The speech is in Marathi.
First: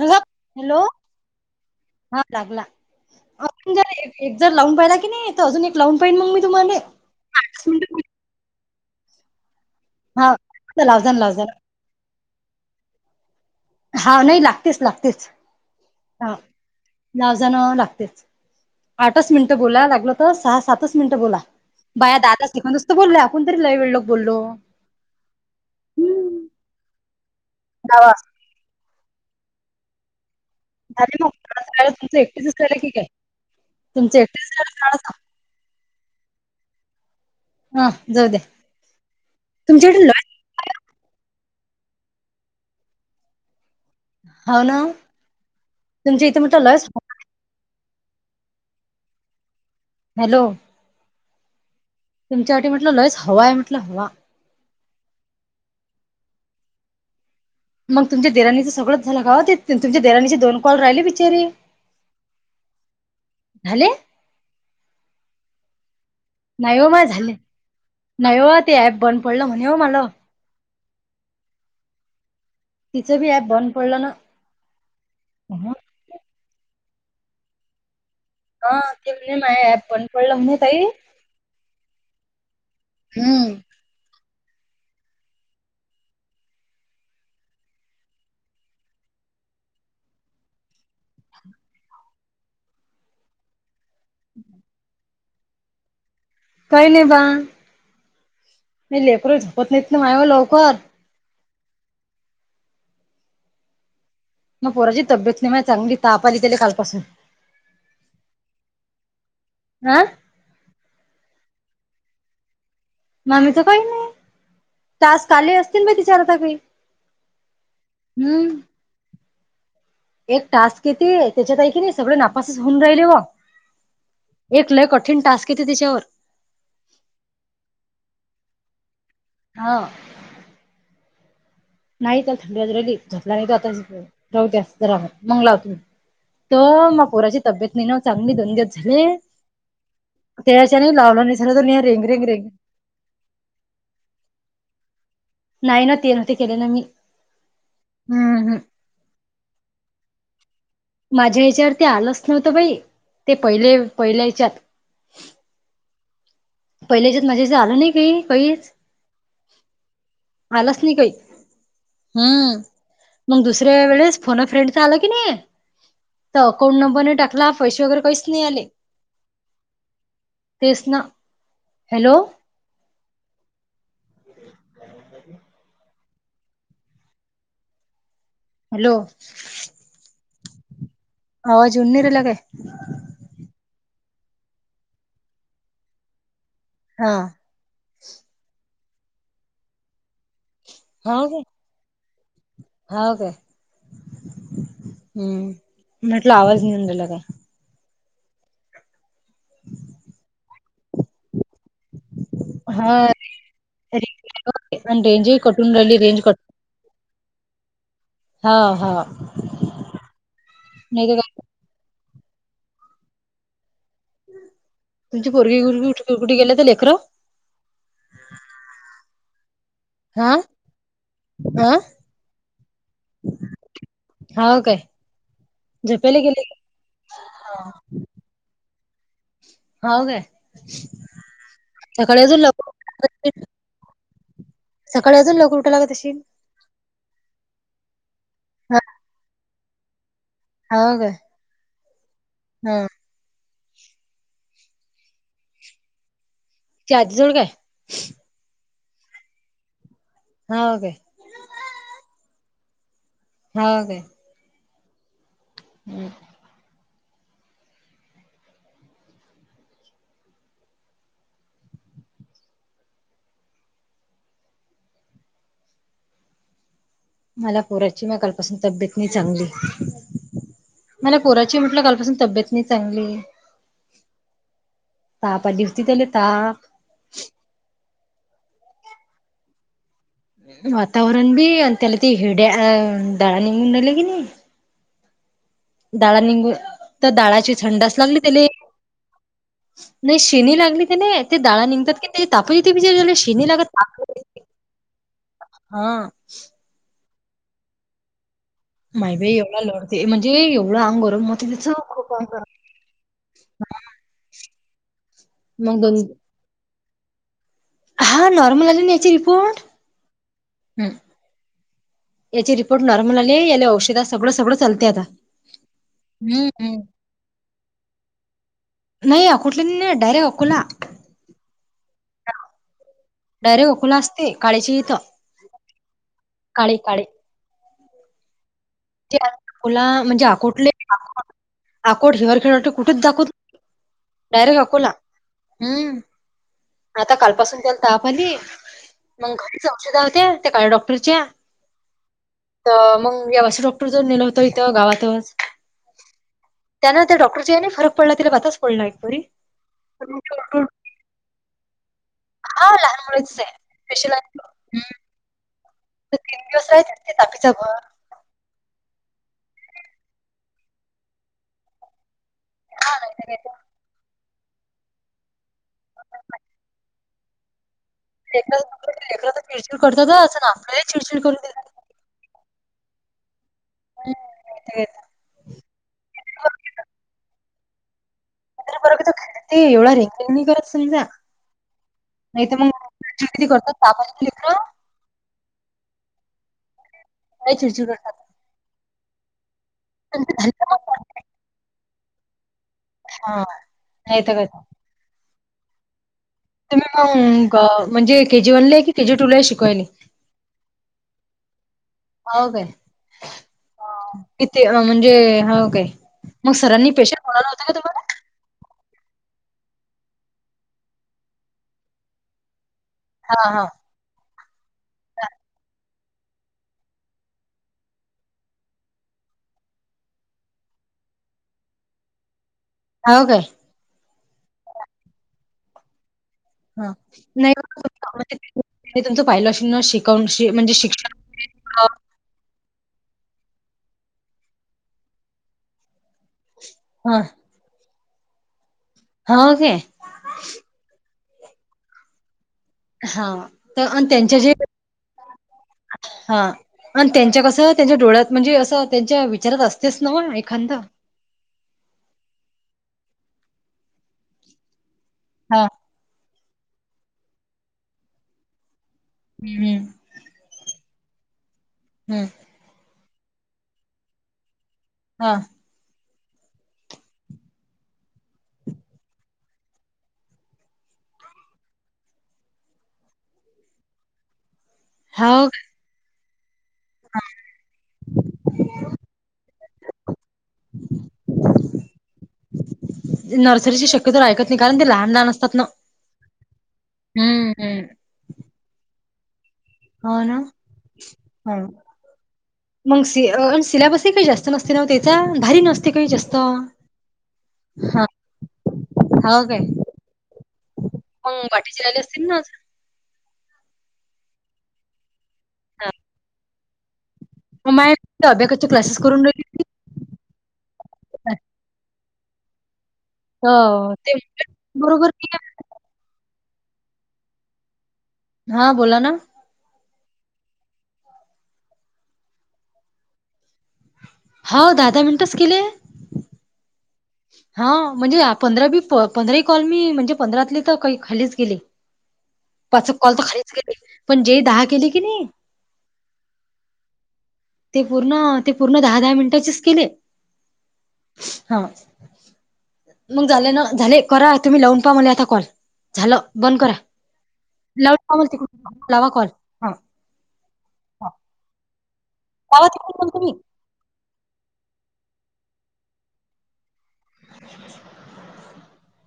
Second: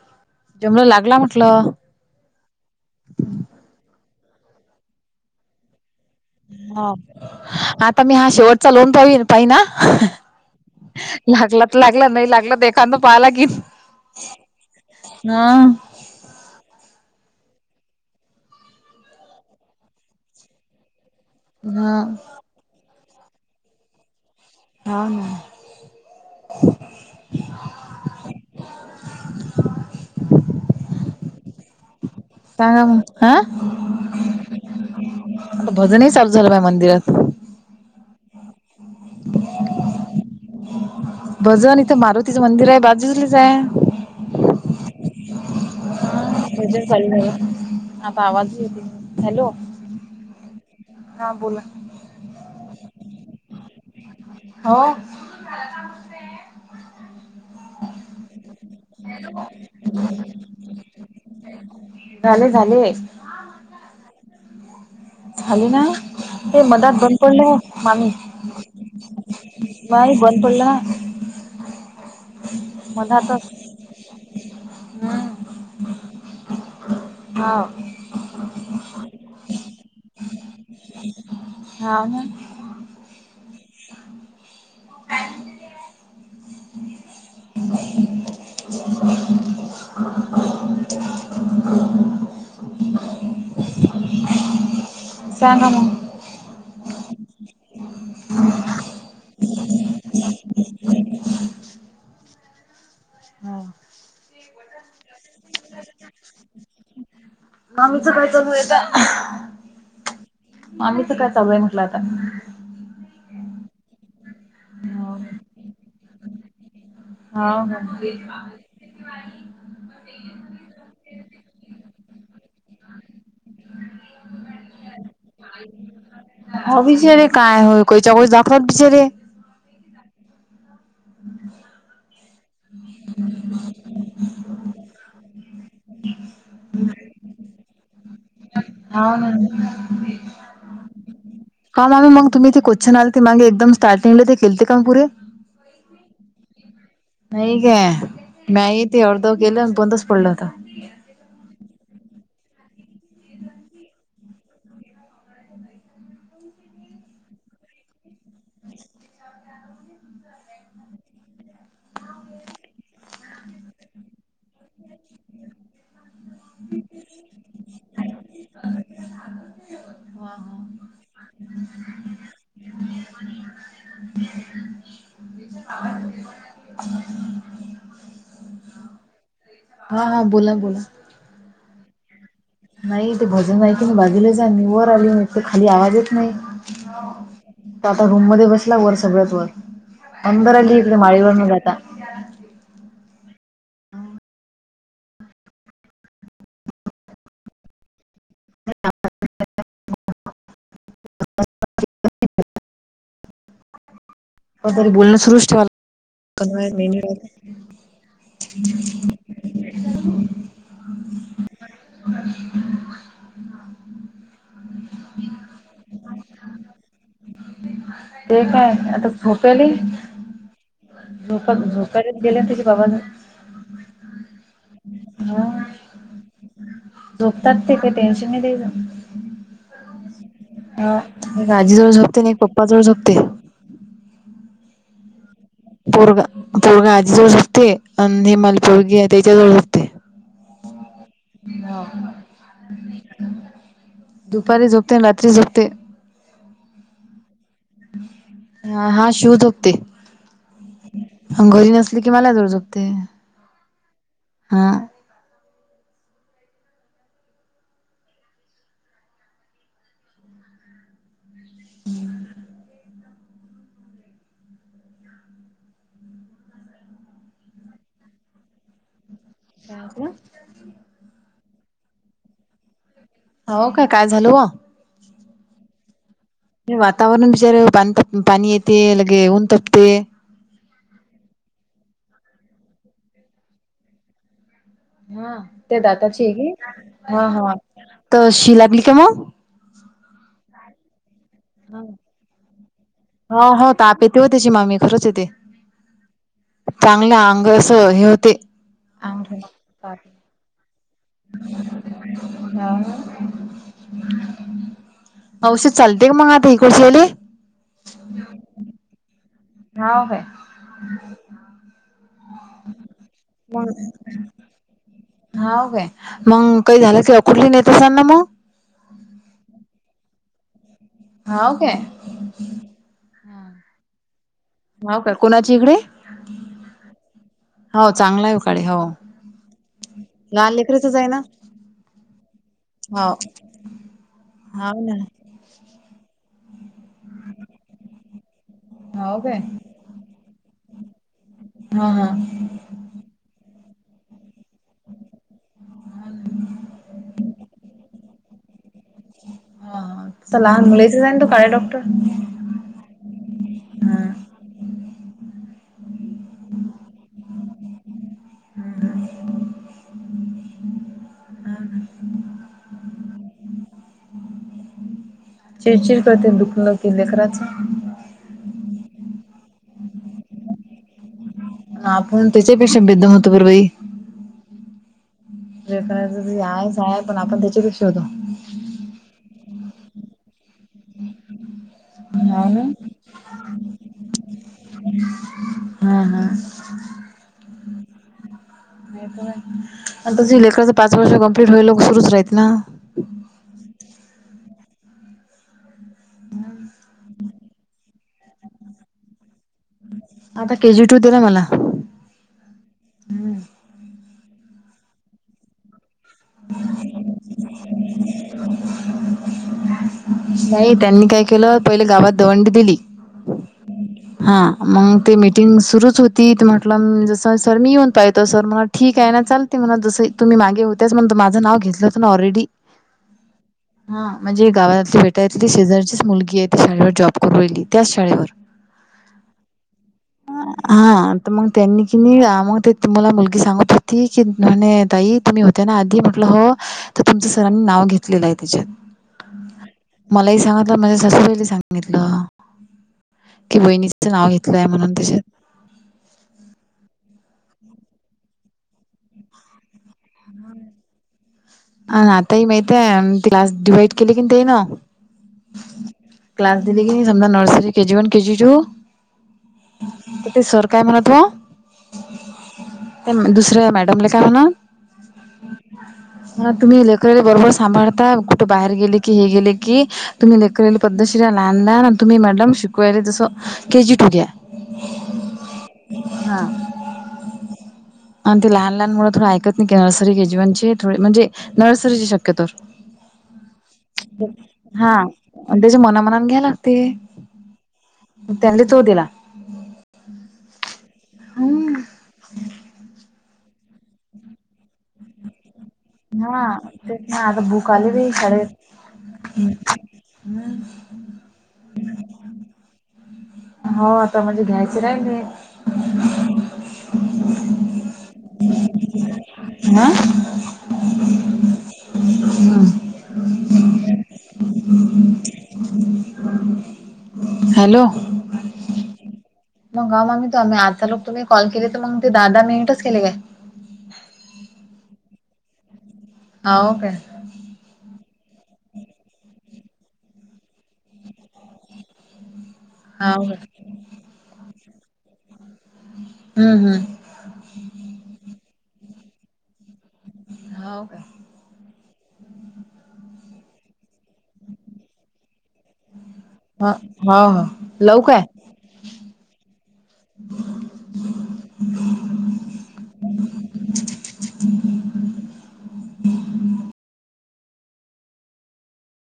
त जमलं लागला म्हटलं हा लागला अ जर एक जर लावून पहिला की नाही अजून एक लावून पहिन मग मी तुम्हा ह आता मी हा शेवटचा लावून पाहिन हा हा लावजा ना लावजा ना लागला लागलं नाही लागलं देखा पाहाला की हा नाही लागतेच लागतेच हा लावजण लागतेच आठच मिनिटं बोलायला लागल तर सहा सातच मिनटं बोला हा बाया दादा शिकवूनसतो बोलल आपण तरी लय वेेळो क बोललो हा ना दवा झाले मगयला तुमच एकटसचयला सांगा कठीक मग आहे तुमच एकटसयला. भजन चालू झालं बाय मंदिरात! हा जाऊ दे तुमच्याकडल भजन इथं मारुतीचं मंदिर आहे बाजूलेच आहे. हो ना तुमच्या इथे म्हटलं लयच आता आवाज य होती हॅलो. हॅलो हा बोला तुमच्या वाटी म्हटलं लयस हवा आहे म्हटलं हवा. हो मग तुमच्या देराणीचं सगळंच झालं का ते तुमच्या देराणीची दोन कॉल राहिली बिचारारी. झाले झाले झाले झाली ना हे नाही हो मदात मा बंद झाले पडलं मामी नाही हो ते ऍप बंद पडलं म्हणे हो मला बाय. बंद पडला. तिचं बी ऍप बंद पडलं ना. हम्म हा हा के माझ ॲप पण पडलं म्ह तई. हा व ना हम्म हम् [unintelligible] सांगा मग काय नाही बा नाही लेकर झोपत नाहीत ना मा लवकर. हा मग पोराची तब्येत नाही मा चांगली ताप आली कालपासून. आमीच काय चालू आहे हा आता आमीच काय चालू आहे म्हटलं आता. म्मी तर काही नाही तास काले असतील ब तिच्या आता काही हाउ ना हम्म एक टास्क येते त्याच्यातऐ की नाही सगळे नापास होऊन राहिले व एक लय कठीण टास्क येते त्याच्यावर ह बचारे काय हो कोच्याकस दाखात बचारे [unintelligible] हा हम् नाही तर थंडी बाजरली झपला नाही तो आता राहत्यास जरा मंगलावत्ही [unintelligible] त म पोराची तब्येत नाही नवत. चांगली दंग्यात झाली हाव ना त्याच्या लावला नाही झाला दो रेंग रेंग रेंग. अच्छ ते मागे एकदम स्टार्टिंगले ते खेलते काम पुरे. नाही ना ते नवते केले ना मी नाही काय हम्म् म्याही ते अर्ध गेले आणि बंदच पडलत माझ्या ह्याच्यावर ते आलंच नव्हतं बाई ते पहिले पहिल्या हच्यात. पहिल्याच्यात माझ्याशी आल नाही काही काहीच आलाच नाही काही. हम्म मग दुसऱ्या वेळेस फोन फ्रेंडचा आला की नाही. तर अकाउंट नंबर नाही टाकला पैसे वगर काहीच नाही आले. तेच ना. हॅलो ह् [unintelligible] ह हॅलो हा हा बोला बोला आवाज येऊन नी रायला काय नाही ते भजन की नाही बाजूला जा वर आली म ते खाली आवाजच नाही हा तर आता रूम मध्ये बसला वर सगळ्यात वर अंदर आली इकडे माळीवर न जाता होा काय हम्म म आटल आवाज नि अंदरला काय ह ह हम्म [unintelligible] हा ते पण तरी बोलणं रेंजे सुरूच ठेवायला कटून राली रेंज कट हा हा नाही तर का अ तुमची पोरगी [unintelligible] कुठी गेले तर लेकर झोप्याली हा झो हा झोप्याला गेले ततेचं बाग्यालो हा काय झोपली गेले का? होोतते ते टेनशनले हाव काय अ आजी जवळ सकाळी झोपते ना एक अजून पप्पा लवकर जवळ उठायला लागत झोपते. अशील सकाळी अजून लग पोरग पोरगा आजी जवळ सुटते आणि हिमाल हा पोरगी त्याच्या जवळ सुटते. हाव काय ह हा दुपारी झोपते आणि रात्री झोपते. क आजीजवळ काय? हा हा शूज होकते. हा काे अंगोज नसली की मला जोड जुगते. हो काे ह हम् मला पोराची म कालपासून तब्येत नाही चांगली. ह का मला पोराची म्हटलं कालपासून तब्येत नाही चांगली. हो काय काय झालं वा? सहा पा दिवसती त्याले तहा वातावरण बिचारे पा पाणी येते लगे ऊन तपते. वातावरण बी आणि त्याला ते हिड्या दळा निघून नले की नाही हा ते डाळा दाताची आहे निघून की तर हा डाळाची हा थंडास लागली तर त्याले शि लागली का मग नाही शिनी लागली त ना ते दाडा हा. निघतात की नाही तपण ज ते विचार झाला सिनी हो लागात हो ताप येते हो त. त्याची मामी खरंच येते हा चांगलं अंग अस हे होते. मायबा एवढं लढते म्हणजे एवढं अंगो. हा औषध मग दोन चालते का मग आता ह कसलेले. हां नॉर्म आलीन याची रिपोर्ट हा काय याची रिपोर्ट नॉर्मलली आहे या औषधात सगळं सगळं चालते आता हा काय मग काही हम्म झालं किवा कुठली नेत असांलना मग नाही अकोठले नाही डायरेक्ट अकोला. हा का डायरेक्ट ओकुला असते काळीची इथं हाव काय कोणाची इकडे काळी काळी हो चांगला आहे उकाडे हो. अकोला म्हणजे लहान आकोटले लेकरीचच आहे ना? आकोट हिवर खेळ कुठेच हो दाखवत. डयरेक्ट हाव हाकला ना. हम्म आता कालपासून त्याला तहापली हाव मग काय घरीच औषध होत्या त्या काळ डॉक्टरच्या हा हा तर मग ववच डॉक्टर जर नेलं होत इथं गावातच. त्यान त्या डॉक्टरची फरक पडला तिला बताच पडला एक बरी [inaudible] तो कारडे डॉक्टर. ह लहान मुलांचाच आहे. हा. हम्म तीन दिवस आहे ते तापीचं घर. ह हा हा नाही तर काय तर. चिडचिड करतील दुखून लावतील तेखराच. क लेक तर चिडचिड करतात असं ना आपल्यालाही चिडचिड करून देतात. आपण त्याच्यापेक्षा बेदम होतो परवाई. हा [unintelligible] लेकराचा बी हायच हाय पण आपण त्याच्या बी शोधू. [unintelligible] बरो ख एवढं रे करत समजा हा नाही त ना. मंग चीडचीडी करतात तापान लेकरं. [unintelligible] हम् [inaudible] हा हा. लाय चिडचिड करतात. नाय पण त्यांचं लेकरच झालं पाच का वर्ष कमप्लीट होईयल सुरुच राहीत ना. हा नाही त काय. अंम का म्हणजे केजी वनले हे की केजीटूले हे शिकवायले. आता के जी टू दिला मला. हाव काय किती म्हणजे हव काय. [inaudible] मग सरांनी पेशंट बोलावलं होतं का तुम्हाला? नाही त्यांनी काय केलं पहिले गावात दवंडी दिली. हा हा. हा मंग ते मीटिंग सुरूच होते. तीथ म्हटलंम जस सर मी येऊन पाहतो सर म्हला ठीक आहे ना, चालते म्हणा जस तुम्ही मागे होत. तेच म्हणत माझं नाव घेतलं होतं ना ऑलरेडी. हव काय. हा म्हणजे गावातली बेटायली शेजारचीच मुलगी हे. [unintelligible] हा नाहीु त पाहिलंअशिना, शिकाऊन शी म्हणजे हा शिक्षण. तर मग त्यांनी की नी आ मंग ते तुम्हाला मुलगी सांगत होती की म्हणे ताई तुम्ही हो त्या ना, आधी म्हण ट हो तर तुमचं सरांनी नाव घेतलेलं आहे त्याच्यात. हव की. मलाही सांगितलं माझ्या सासूबाई ले सांगितलं. हां. कि तर आणि वहिणीचं नाव त्यांच्या जे घेतलंय म्हणून त्याच्यात. हा आणि त्यांच्या कसं त्यांच्या डोळ्यात म्हणजे असं त्यांच्या विचारात अस तेस नव एखांद. अ आता ही माहितय ती हे आण क्लास डिवाइड केली की ते न. हा. क्लास दिली की नाही समधा nursery KG one KG two हम्म हम्म. क तेे सरकाय म्हतव हम्म. त्यान दुसर मॅडमले काय म्हण हा हा तुम्ही लेकराले बरोबर सांभाळता कुठे बाहेर गेले की हे गेले की तुम्ही लेकराले पद्धतशिर आना लहान [unintelligible] आणि तुम्ही मॅडम शिकवायले जसं के जी टू घ्या. हाव का. [inaudible] हा आणि ते लहान लहान मुल थोडं ऐकत ग्या अर्सरी के जीवनचे थोडे म्हणजे नर्सरीचे शक्यतोर. नर्सरीची शक्यतो ऐकत नाही कारण ते हा लहान लहान असतात ना त्याच्या मनामनान घ्या लागते. हम्म हम्म म त्यांनी तो दिला. हव ना हा. मग सी अ सिलेबसही काही जास्त नसते ना, त्याचा भारी नस. हा तेच ना, आता बूक आली री हा [unintelligible] शाळेत हम्म हम्म. हम्म बाटेची आले असतील ना. हो आता म्हणजे घ्यायच राहिले. ममाय अब्येकचे क्लासेस करून घेती. हा. हो ते बरोबर [unintelligible] हॅलो! हा बोला ना. मग ह मग म तुम्ही आता लोक तुम्ही कॉल केली तर मग ते दहा दहा मिनिटच केले काय. होा दादा मिनटच केले. हा का. हा म्हणजे पंधरा बी प पंधराही कॉल मी म्हणजे पंधरातली तर काही खालीच गेली. पाच कॉल हाव तर काय. खरीच केली पण जे दहा केले की नाही. हम् हम्म. ते पूर्ण ते पूर्ण दहा दहा मिनिटाचेच केले. हो का. हा. मग झाले ना झाले करा तुम्ही लावून पहा मला आता कॉल झाला. बंद ह करा हो हो लावड लवू काय? कॉमल त लावा कॉल. हा काचण तुमही. [unintelligible]